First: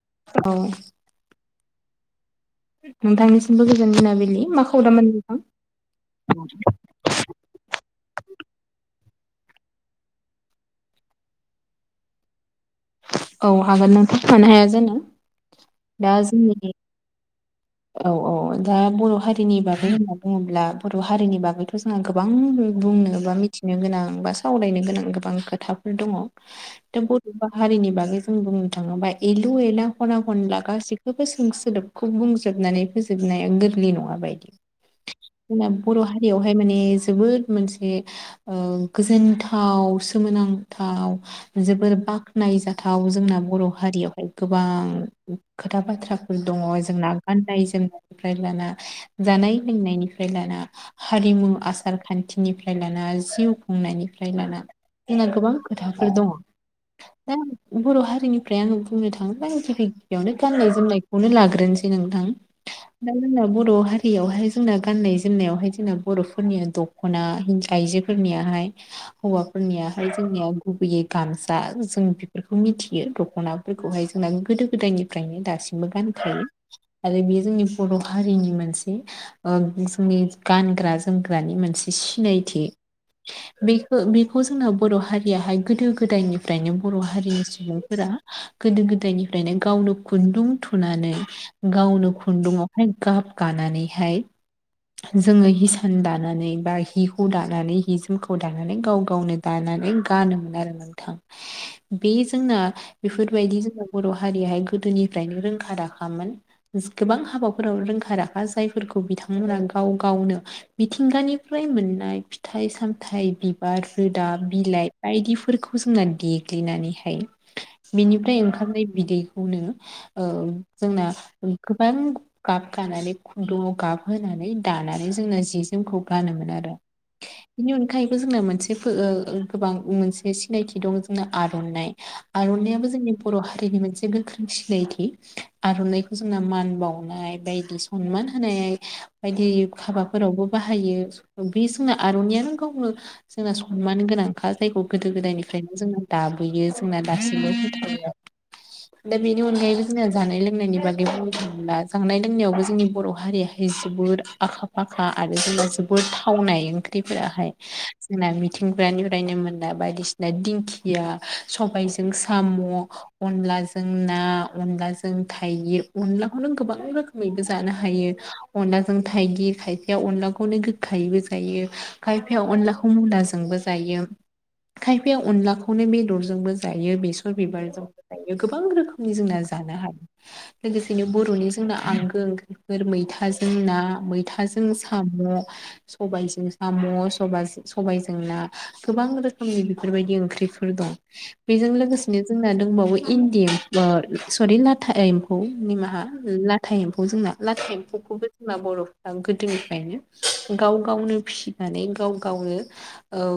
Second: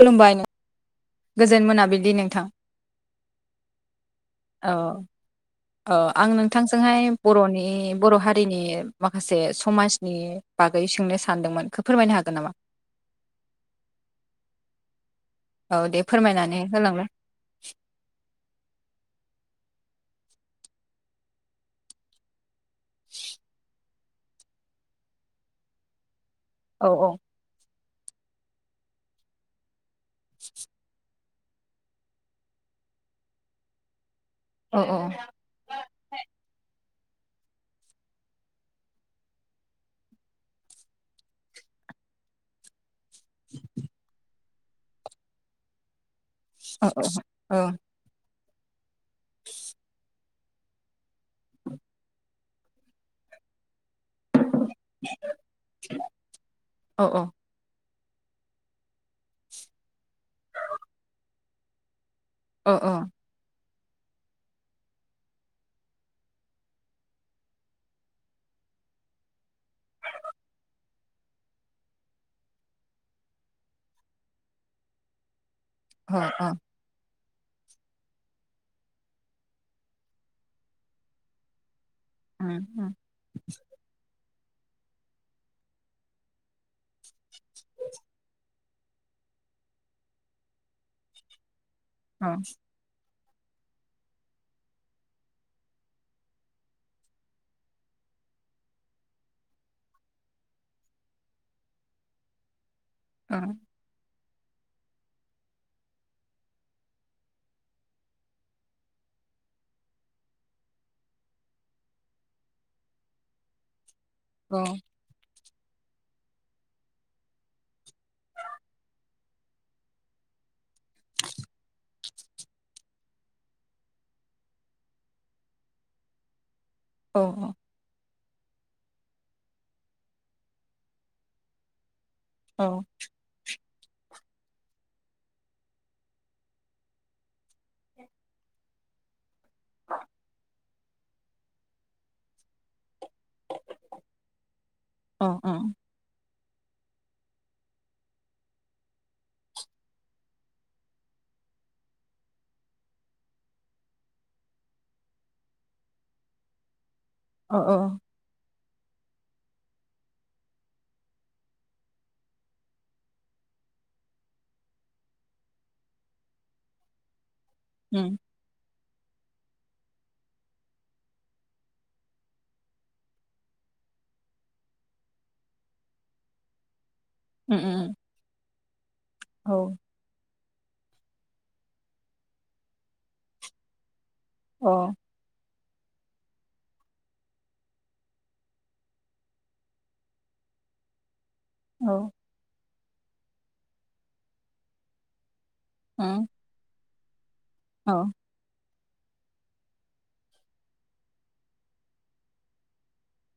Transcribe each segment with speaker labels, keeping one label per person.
Speaker 1: खुलुमबाय नों
Speaker 2: औ
Speaker 1: गोजोन मोनाबिलि नोंथां
Speaker 2: नोंथांनिसिमबो गोजोन मोनाबिलि मा
Speaker 1: औ
Speaker 2: खौरांमोन नोंथां
Speaker 1: औ आं नोंथांजोंहाय बर'नि बर' हारि हारिनि माखासे समाजनि बागै सोंनो सानदोंमोनखौ फोरमायनो हागोन नामा?
Speaker 2: औ हागोन नोंथां मानो हाया जानो।
Speaker 1: औ दे
Speaker 2: दा
Speaker 1: फोरमायनानै
Speaker 2: जोंनि
Speaker 1: होलांलाय।
Speaker 2: औ औ दा बर' हारि हारिनि बागै होनना बुङोब्ला बर' हारिनि बागैथ' जोंहा गोबां बुंनो बा मिथिनो गोनां सावरायनो गोनां गोबां खोथाफोर
Speaker 1: औ
Speaker 2: दङ बर' हारिनि बागै जों बुंनो थाङोबा एलु एला खना खनला गाससिखौबो सों सोदोबखौ बुंजो जोबनानै फोजोबनाया गोरलै नङा बायदि
Speaker 1: औ
Speaker 2: जोंना बर' हारियावहाय माने जोबोद मोनसे ओ गोजोनथाव सोमोनांथाव जोबोर बाखनायजाथा थाव जोंना बर' हारियावहाय गोबां खोथा बाथ्राफोर दङ
Speaker 1: औ
Speaker 2: जोंना
Speaker 1: औ
Speaker 2: गाननाय जोमनाय निफ्राय लाना जानाय लोंनायनिफ्राय लाना हारिमु आसार खान्थिनिफ्राय लाना जिउ खुंनायनि लाना जोंना गोबां खोथाफोर दङ
Speaker 1: औ औ
Speaker 2: दा बर' हारिनिफ्राय आङो बुंनो थाङोबा गिबि गिबियावनो गाननाय जोमनायखौनो लाग्रोनोसै नोंथां '
Speaker 1: अ
Speaker 2: [inaudible] हारियावहाय जोंना गाननाय जोमनायावहाय जोंना बर'फोरनिया दख'ना हिन आइजोफोरनियाहाय हौवाफोरनियाहाय जोंनियाव गुबैयै गामसा जों बेफोरखौ मिथियो दख'नाफोरखौ माय [unintelligible] जोंना गोदो गोदायनिफ्रायनो दासिमबो
Speaker 1: अ
Speaker 2: गानखायो। आरो बेयो जोंनि बर' हारिनि मोनसे ओ जोंनि गानग्रा जोमग्रानि मोनसे
Speaker 1: अ उम
Speaker 2: सिनायथि
Speaker 1: उम
Speaker 2: बेखौ बे बेखौ जोंनो बर' हारियाहाय गोदो गोदायनिफ्रायनो बर' हारिनि सुबुंफोरा गोदो गोदायनिफ्रायनो गावनो खुन्दुं थुनानै गावनो
Speaker 1: अ
Speaker 2: खुन्दुंआवहाय गाब गानानैहाय जोङो हिसान दानानै बा हि हु दानानै हि जोमखौ दानानै गाव गावनो दानानै नानै गानोमोन आरो नोंथां बे जोंना
Speaker 1: अ
Speaker 2: बेफोरबायदि जोंना बर' हारियाहाय गोदोनिफ्रायनो रोंखा राखामोन। जो गोबां हाबाफोराव रोंखा राखा जायफोरखौ बिथांमोना गाव-गावनो मिथिंगानि फ्राय मोननाय फिथाइ-सामथाइ बिबार रोदा
Speaker 1: औ
Speaker 2: बिलाइ बायदिफो फोरखौ जोंना देग्लिनानैहाय बेनिफ्राय ओंखारनाय बिदैखौनो ओ जोंना गोबां गाब गानानै खुन्दुंआव गाबहोनानै दानानै जोङो जि जोमखौ गानोमोन आरो।
Speaker 1: औ
Speaker 2: बिनि अनगायै बो जोंना मोनसे बो ओ ओ गोबां मोनसे सिनायथि दं जोंना आर'नाइ।
Speaker 1: अ
Speaker 2: आर'नाइआबो जोंनि बर' हारिनि मोनसे गोख्रों सिनायथि आर'नाइ खौ जोंना मान बावनाय बायदि सनमान होनाय बायदि हाबाफोरावबो बाहायो। बे जोंना आर'नाइआनो गावनो जोंना सनमान गोनांखा जायखौ गोदो
Speaker 1: अ
Speaker 2: गोदायनिफ्रायनो जोंङो दाबो नुयो जोंना दासिमबो फोथायो दा बेनि अनगायैबो जोंङो जानाय लोंनायनि बा गै जानाय लोंनायावबो जोंनि बर' हारियाहाय जोबोद आखा फाखा आरो जोंङो जोबो थावनाय ओंख्रिफोराहाय जोंना मि थिंग्रानिफ्रायनो मोना बायदिसिना दिंखिया सबायजों साम' अनला लाजों ना अनलाजों थाइगिर। अनलाखौ नों गोबां रोखोमैबो जानो हायो अनला जों थाइगिर खायफाया अनलाखौनो गोखायैबो जायो खायफाया अनलाखौ मुलाजोंबो जाय यो खायफाया अनलाखौनो बेदरजोंबो जायो बे सर बिबारजोंबो जायो गोबां रोखोमनि जोंना जानो हायो। लोगोसेनो बर'नि जोंना आंगो ओंख्रिफोर मैथाजों ना मै थाजों साम' सबायजों साम' सबास सबायजों ना गोबां रोखोमनि बेफोरबायदि ओंख्रिफोर दं। बेजों लोगोसेनो जोंना दंबावो इन्दि इमबर सरि लाथा एम म्फौ निमाहा लाथा एम्फौ जोंना लाथा एम्फौखौबो जोंना बर' फोरा गोदोनिफ्रायनो गाव-गावनो फिसिनानै गाव-गावनो औ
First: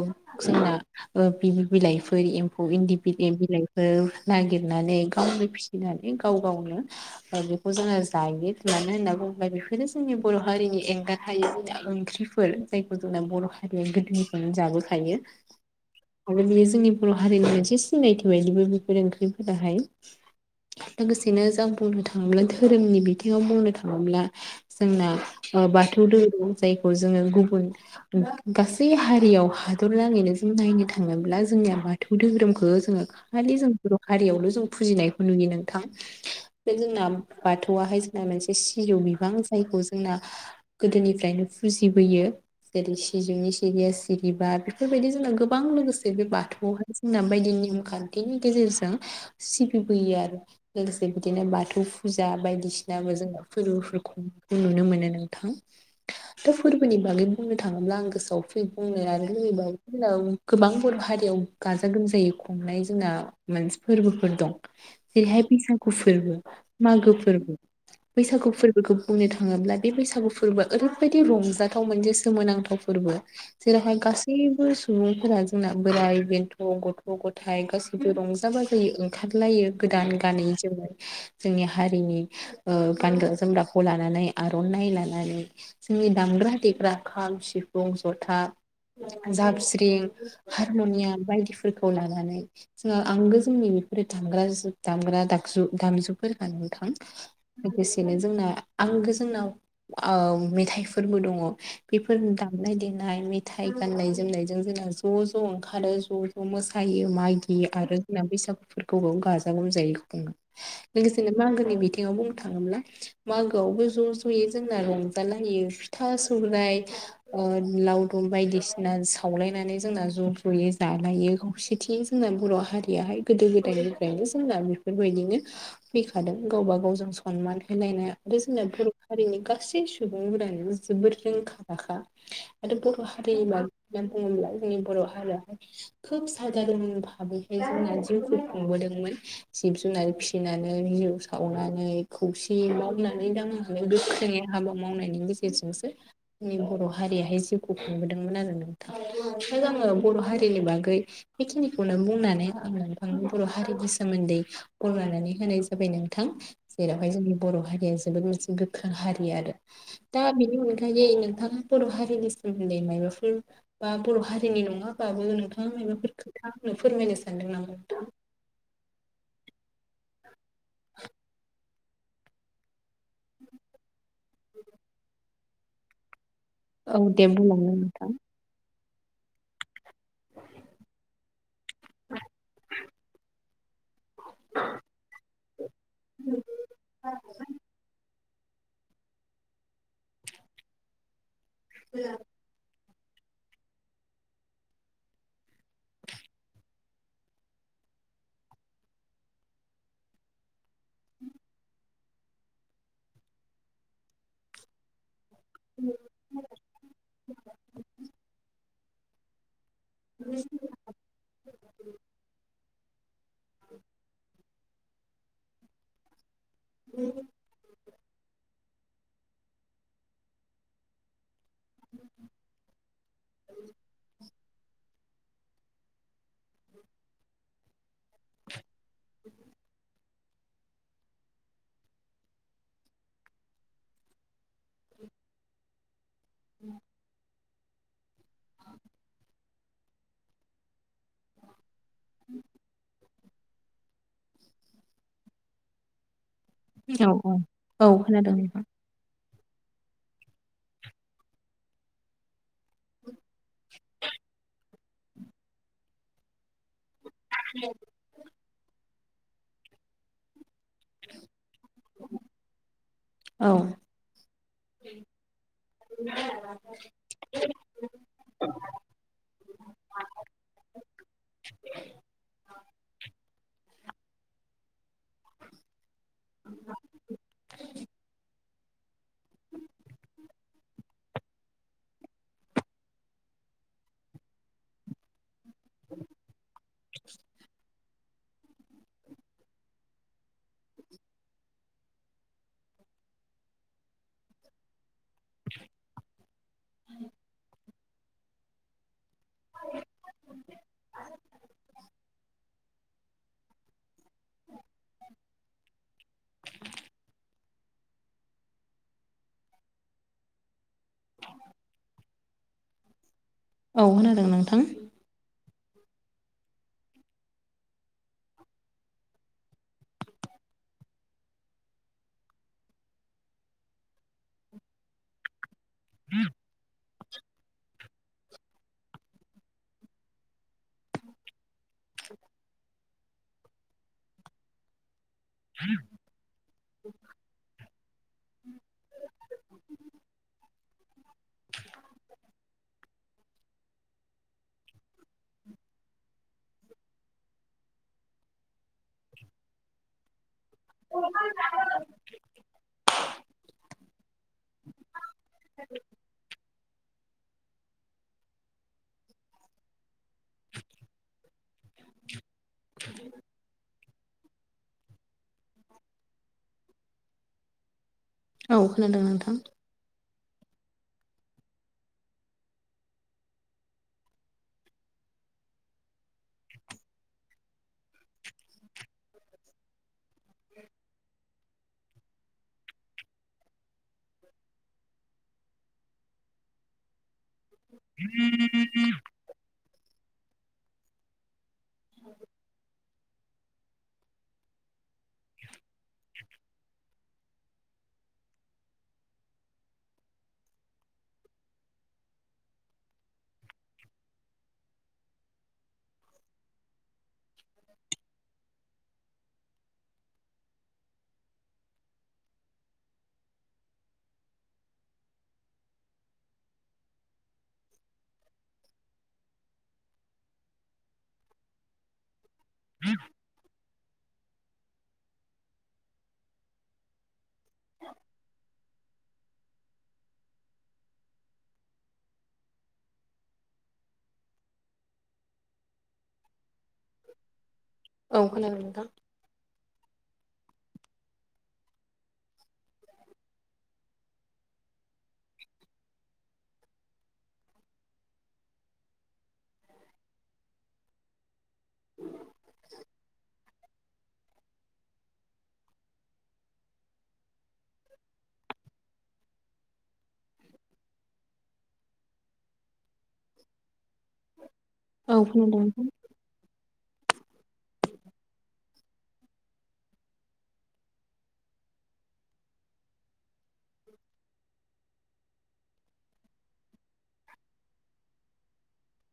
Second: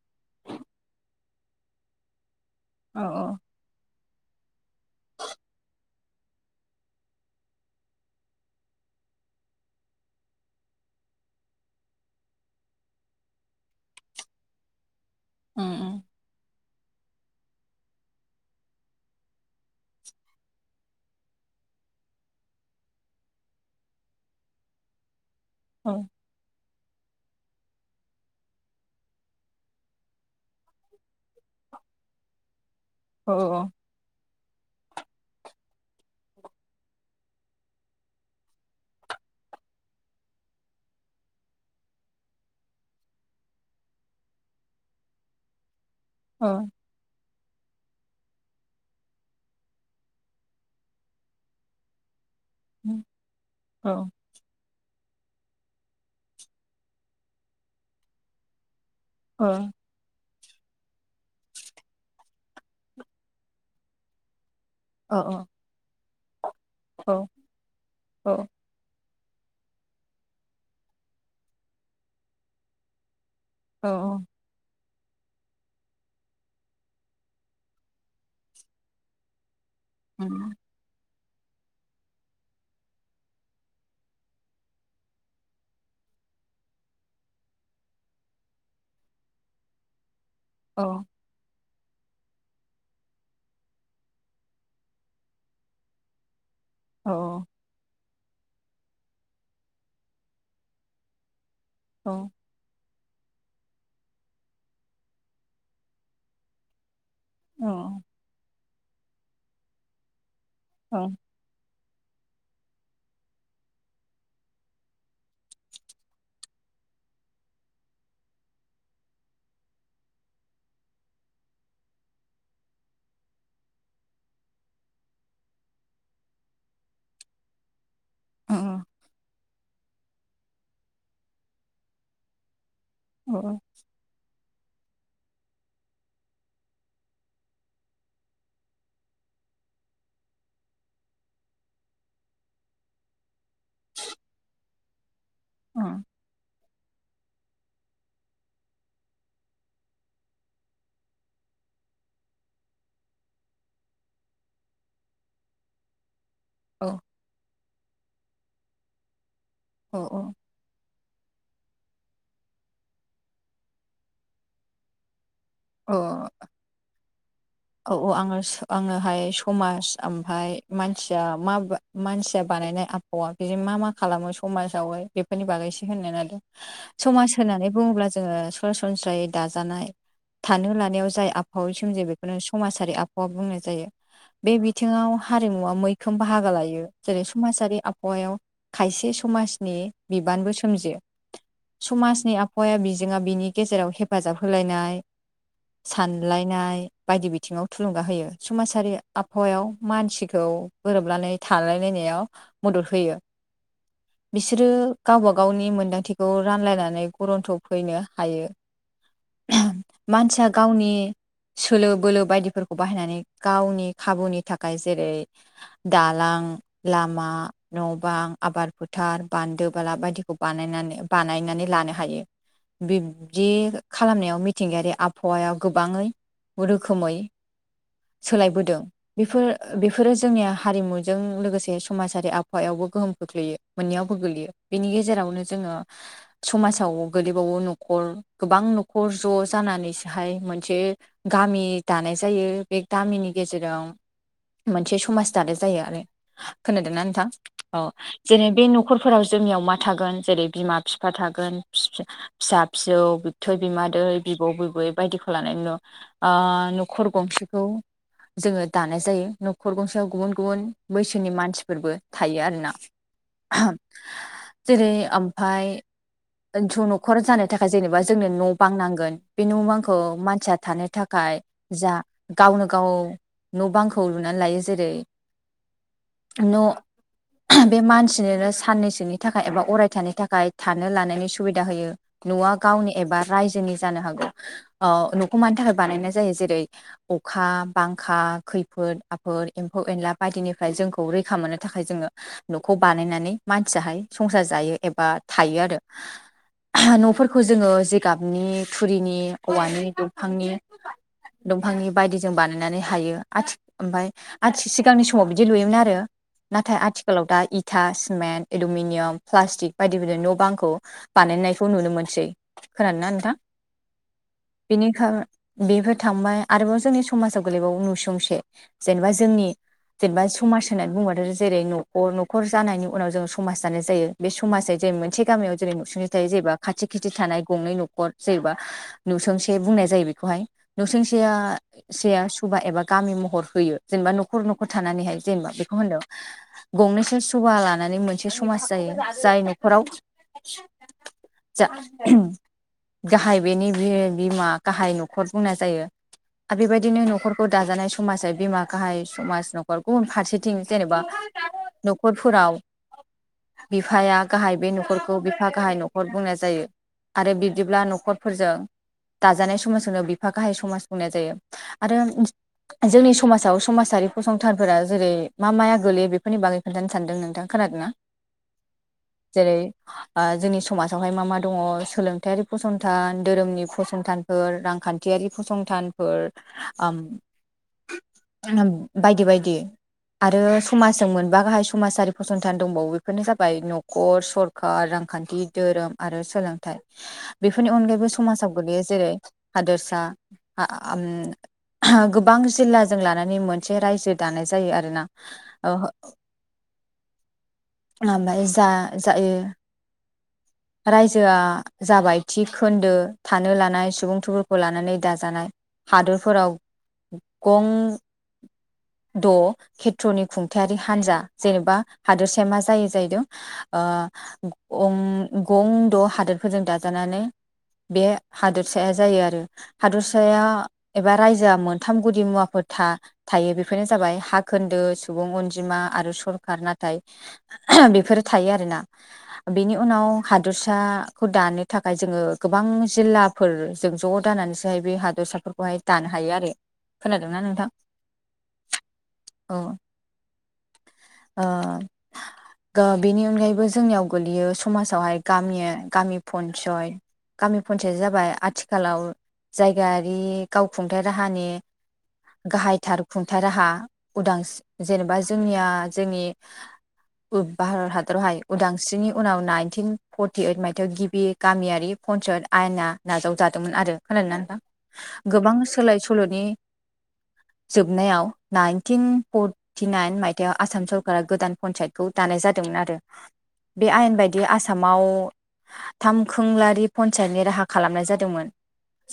Speaker 2: जों ना ओ बिनि बिलाइफोर एम म्फौ इन्दि
Speaker 1: अ
Speaker 2: बिलाइ बिलाइफोर नागिरनानै गावनो फिसिनानै गाव-गावनो ओ बेखौ जोङो जायो मानो होनना बुङोबा बेफोरनो जोंनि बर' हारिनि एंगार हायो जोंना ओंख्रिफोर जायखौ जोंना बर' हारिया गोदोनिफ्रायनो जाबोखायो।
Speaker 1: उम-उम।
Speaker 2: आरो बेयो जोंनि बर' हारिनि मोनसे सिनायथि बायदिबो बेफोर ओंख्रिफोराहाय। लोगोसेनो जों बुंनो थाङोब्ला धोरोमनि बिथिङाव बुंनो थाङोब्ला जोंना ओ बाथौ
Speaker 1: उम
Speaker 2: धोरोम। जायखौ जोङो गुबुन गा-गासै हारियाव हादरनाङैनो जों नायनो थाङोब्ला जों निया बाथौ धोरोमखो जोंङो
Speaker 1: औ अ औ उम औ उम औ
Speaker 2: खालि जों बर' हारियावल' जों फुजिनायखौ नुयो नोंथां। जोंना बाथौआहाय जोंना मोनसे सिजौ बिफां जायखौ जोंना गोदोनिफ्रायनो फु जिबोयो जेरै- सिजौनि सिरिया सिरिबा बेफोरबायदि जोंना गोबां लोगोसे बे
Speaker 1: औ
Speaker 2: बाथौआवहाय जोंना बायदि नेम खान्थिनि गेजेरजों सिबिबोयो आरो लोगोसे बिदिनो बाथौ फुज जा
Speaker 1: उम
Speaker 2: बायदिसिनाबो जोङो
Speaker 1: औ
Speaker 2: फोर्बोफोफ खुंनायखौ नुनो मो नो नोंथां थ' फोर्बोनि बागै बुंनो थाङोब्ला आं गोसोआव फै बुंनो आरो
Speaker 1: अ
Speaker 2: लुगैबावो [inaudible] गोबां बर' हारियाव गाजा गोमजायै खुंनाय जोंना मोनसे फोरबोफोर दं।
Speaker 1: अ
Speaker 2: जेरैहाय बैसागु फोर्बो मागो
Speaker 1: औ
Speaker 2: फोर्बो
Speaker 1: औ
Speaker 2: बैसागु फोरबोखौ बुंनो थाङोब्ला बे बैसागु फोर्बोआ ओरैबायदि रंजाथाव मोनसे सोमोनांथाव फोर्बो।
Speaker 1: औ
Speaker 2: जेरावहाय गासैबो सु सुबुंफोरा जोंना बोराइ बेन्थ' गथ' गथाइ गासैबो रंजा बाजायो ओंखारलायो। गोदान
Speaker 1: औ
Speaker 2: गानै जोमै जोंनि हारिनि ओ गानग्रा जोमग्राखौ लानानै आर'नाइ लानानै नि दामग्रा देग्रा खाम सिफुं जथा जाबस्रिं
Speaker 1: औ
Speaker 2: हारम'नियाम बायदिफोरखौ लानानै जोङा आंगो जोंनि बेफोरो दामग्रा दामग्रा जु दामजुफोर नोंथां
Speaker 1: औ
Speaker 2: लोगोसे जोंना आंगो जोंनाव ओ मेथाइफोरबो दङ।
Speaker 1: औ
Speaker 2: बेफोर दामनाय देनाय नाय मेथाइ गाननाय जोमनायजों जोंना ज' ज' ओंखारो ज' ज' मोसायो। मागि आरो होनना बैसागुफोरखौबो गाजा गोमजायै खुङो
Speaker 1: औ
Speaker 2: लोगोसेनो मागोनि बिथिं बेयाव बुंनो थाङोब्ला मागोआवबो ज' ज'यै जोंना रंजाालायो फिथा सौराय ओ लावदुम बायदिसिना सावलायनानै जोंना ज' ज'यै जालायो खौसेथि जोंना बर' हारियाहाय गोदो गोदायनिफ्रायनो जोंना बेफोरबायदिनो फैखादों गावबा गावजों सनमान होलायनाय आरो
Speaker 1: औ
Speaker 2: जोंना बर' हारिनि गास गाैसै सुबुंफोरानो जोबोर रोंखा राखा माथो बर' हारिनि बागै नि बर' हारिआहाय खोब सादारन भाबैहाय जोंना जिउखौ खुंबोदोंमोन। जिब जुनार फिसिनानै जौ सावनानै खौसे मावनानै दांनानै गोख्रोङै हाबा मावनायनि गेजेरजोंसो जोंनि बर' हारियाहाय जिउखौ खुंबोदोंमोन आरो नोंथां आङो। बर' हारिनि बागै बेखिनिखौनो बुंनानै आं नोंथांनो बर' हारिनि सोमोन्दै बर' नानै होनाय जाबाय नोंथां
Speaker 1: औ
Speaker 2: जेरावहाय जोंनि बर' हारिया जोबोद मोनसे गोख्रों हारि आरो
Speaker 1: औ
Speaker 2: दा
Speaker 1: औ
Speaker 2: बिनि अनगायै नोंथां बर' हारिनि सोमोन्दै मायबाफोर बा बर' हारिनि नङाबाबो नोंथां। मायबाफोर खोथा आंनो फोरमायनो सानदों नामा?
Speaker 1: औ
Speaker 2: नोंथां?
Speaker 1: औ स आङो आङोहाय समाज ओमफाय मानसिया मा मानसिया बानायनाय आबहावा बिजों मा मा खालामो समाजावहाय बेफोरनि बागैसो होनगोन आरो।
Speaker 2: औ दे
Speaker 1: समाज होननानै
Speaker 2: बुंलांदो
Speaker 1: बुङोब्ला
Speaker 2: नोंथां
Speaker 1: जोङो सरासन सनस्रायै दाजानाय थानो लानायाव जाय आबहावै सोमजि बे समाजारि आबहावा बुंनाय जायो बे बिथिङाव हारिमुवा मैखोम बाहागो लायो जेरै समाजारि आबहावायाव खायसे समाजनि बिबानबो सोमजियो समाजनि आबहावाया बि जोंहा बिनि गेजेराव हेफाजाब होलायनाय सानलायनाय बायदि बिथिङाव थुलुंगा होयो समाजारि आबहावायाव मानसिखौ गोरोबनानै थालायलायनाया याव मदद होयो बिसोरो गावबा गावनि मोन्दांथिखौ रानलायनानै गुरन्थ' फैनो हायो। मानसिया गावनि सोलो बोलो बायदिफोरखौ बाहायनानै गावनि खाबुनि थाखाय जेरै दालां लामा न' बां आबाद फोथार बान्दो बाला बायदिखौ बानायनानै बानाय नानै लानो हायो बिब्दि खालामनायाव मिथिंगायारि आबहावा गोबाङै रोखोमै सोलायबोदों बेफोर बेफोरो जोंनिया हारिमुजों लोगोसे समाजारि आबहायावबो गोहोम खोख्लैयो मोनैयावबो गोलैयो बेनि गेजेराव जोङो समाजाव गोग्लै ग न'खर गोबां न'खर ज' जानानैसोहाय मोनसे गामि दानाय जायो बे गामिनि गेजेराव मोनसे समाज दानाय जायो आरो खोनादोना नोंथां औ
Speaker 2: खोनादों
Speaker 1: जेरै
Speaker 2: नोंथां
Speaker 1: बे न'खरफोराव जोंनियाव मा थागोन जेरै बिमा बिफा थागोन फिसा फिसौ बि बिबथै बिमादैै बिबौ बिबै बायदिखौ लानानै ओ न खर गंसेखौ जोङो दानाय जायो न'खर गंसेयाव गुबुन गुबुन बैसोनि मानसिफोरबो थायो आरोना।
Speaker 2: औ
Speaker 1: जेरै ओमफाय ओनसौ न'खर जानो थाखाय जेनेबा जोंनो न' बांनांगोन बे न' बांखौ मानसिया थानो था खाय जा गावनो गाव न' बांखौ लुनानै लायो जेरै न' बे मानसिनोनो साननैसोनि थाखाय एबा अरायथानि थाखाय थानो लानाय नि सुबिदा होयो न'आ गावनि एबा रायजोनि जानो हागौ ओ न'खौ मानि था बानायनाय जायो जेरै अखा बांखा खैफोद आफोद एम्फौ एनला बायदिनिफ्राय जोंखौ रैखा मोननो था खाय जोङो न'खौ बानायनानै मानसियाहाय संसार जायो एबा थायो आरो न'फोरखौ जोङो जिगाबनि थुरिनि औवानि दफांनि-दंफांनि बायदिजों बानायनानै हायो आथि ओमफाय आथि सिगांनि समाव बिदि लुयोमोन आरो नाथाय आथिखालाव दा इ था सिमेन्ट एलुमिनियाम प्लास्टिक बायदि बायदि न' बांखौ बानायनायखौ नुनो मोनसै खोनादोना नोंथां
Speaker 2: औ होनादों नोंथां
Speaker 1: बेनिखा बेफोर थांबाय आरोबाव जोंनि समाजाव गोलैबावो नुसुंसे जेनेबा जोंनि जेनबा समाज होननानै बुंबाथो जेरै न'ख न'खर जानायनि उनाव जों समाज जानाय जायो बे समाजै मोनसे गामियाव जेरै नुसुंनि थायो जेबा खाथि खिथि थानाय गंनै न'खर जेबा नुसुंसे बुंनाय जायो बि खौहाय नु'सुंसेया सेया सुबा एबा गामि महर होयो जेनबा न'खर न'खर थानानैहाय जेनबा बेखौ होनदों गंनैसो सभा लानानै मोनसे समाज जायो जाय न'खराव जा गाहाय बेनि बे बिमा गाहाय न खर बुंनाय जायो आ बेबायदिनो न'खरखौ दाजानाय समाजै बिमा गाहाय समाज न'खर गुबुन फारसे थिं जेनेबा न'खरफोराव बिफाया गाहाय बे न'खरखौ बिफा गाहाय न'खर बुंनाय जायो आरो बिब्दिब्ला न'खरफोरजों दाजानाय समाज खोनो बिफा गाहाय समाज बुंनाय जायो आरो जोंनि समाजाव समाजारि फसंथानफोरा जेरै मा माया गोलैयो बेफोरनि बागै खोन्थानो सानदों नोंथां खोनादो ना
Speaker 2: औ खोनादों नोंथां
Speaker 1: ओ जोंनि समाजावहाय मा मा दङ सोलोंथायारि फसंथान दोरोमनि फसंथानफोर रां खान्थियारि फसंथानफोर ओम बायदि बायदि आरो समाजजों मोनबा गाहाय समाजारि फसंथान दंबावो बेफोरनो जाबाय न'खर सरखार रांखान्थि दोरोम आरो सोलोंथाइ बेफोरनि अनगायैबो समाजाव गोग्लैयो जेरै हादोरसा ओम गोबां जिल्लाजों लानानै मोनसे रायजो दानाय जायो आरोना ओ जायो रायजोआ जाबाय थि खोन्दो थानो लानाय सुबुं थुबुरखौ लानानै दाजानाय हादरफोराव गं द' खेथ्र'नि खुंथायारि हान्जा जेनेबा हादोरसाया मा जायो जाहैदों ओ गं-गं द' हादोरफोरजों दाजानानै बे हादोरसाया जायो आरो हादोरसाया एबा रायजोआ मोनथाम गुदि मुवाखौ फोथा थायो बेफोरनो जाबाय हा खोन्दो सुबुं अनजिमा आरो सरखार नाथाय बेफोरो थायो आरोना बेनि उनाव हादोरसाखौ दानो थाखाय जोङो गोबां जिल्लाफोर जों ज' दानानैसोहाय बे हाद बेसफोरखौहाय दानो हायो आरो खोनादोंना नोंथां
Speaker 2: औ खोनादों नोंथां।
Speaker 1: औ [unintelligible] बेनि अनगायैबो जोंनियाव गोलैयो समाजावहाय गामि गामि पन्साय गामि पन्सायत जाबाय आथिखालाव जायगायारि गावखुंथायाइ राहानि गाहायथार खुंथाया राहा उदां स जेनेबा जोंनिया जोंनि भारत हादरावहाय उदांस्रिनि उनाव नाइनटिन फर्टि इट मायथायाइाव गिबि गामियारि पन्सायत आयना नाजाव जादोंमोन आरो खोनादों ना नोंथां?
Speaker 2: औ
Speaker 1: गोबां
Speaker 2: खोनादों नोंथां
Speaker 1: सोलाय सोल'नि जोबनायाव नाइनटिन फरटिनााइन मायथाइयाव आसाम सरकारा गोदान पन्सायतखौ दानाय जायो। जादोंमोन आरो बे आयेन बायदि आस आसामाव थामखोंलारि पन्सायतनि राहा खालामनाय जादोंमोन।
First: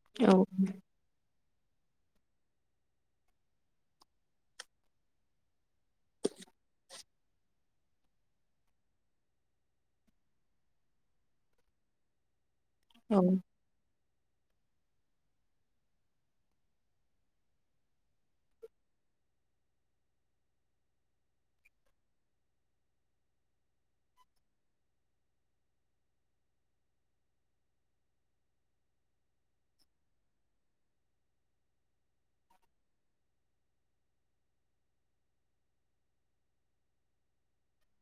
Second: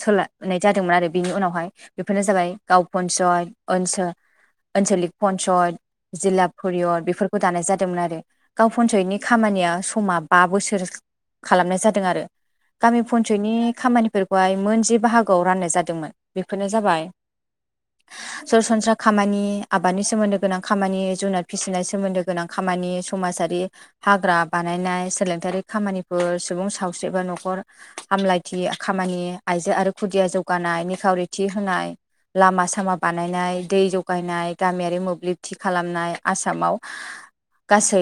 Speaker 1: सोलायनाय
Speaker 2: औ
Speaker 1: जादोंमोन आरो बेनि उनावहाय बेफोरनो जाबाय गाव पन्सत ओनसोल आनसलिक पन्सत जिल्ला परियद बेफोरखौ दानाय जादोंमोन आरो गाव पन्सायतनि खामानिया समा बा बोसोर खालामनाय जादों आरो गामि
Speaker 2: औ
Speaker 1: पन्सायतनि खामानिफोरखौ। बेहाय मोनजे बाहागोआव राननाय जादोंमोन बेफोरनो जाबाय। सरासनस्रा खामानि आबादनि सोमोन्दो गोनां खामानि जुनार फिसिनाय सोमोन्दो गोनां खामानि। मानि समाजारि हाग्रा बानायनाय सोलोंथायारि खामानिफोर सुबुं सावस्रि एबा न'खर हामलायथि खामानि आइजो आरो खुदिया या जौगानाय निखावरिथि होनाय। लामा सामा बानायनाय दै जगायनाय गामियारि मोब्लिबथि खालामनाय आसामाव गासै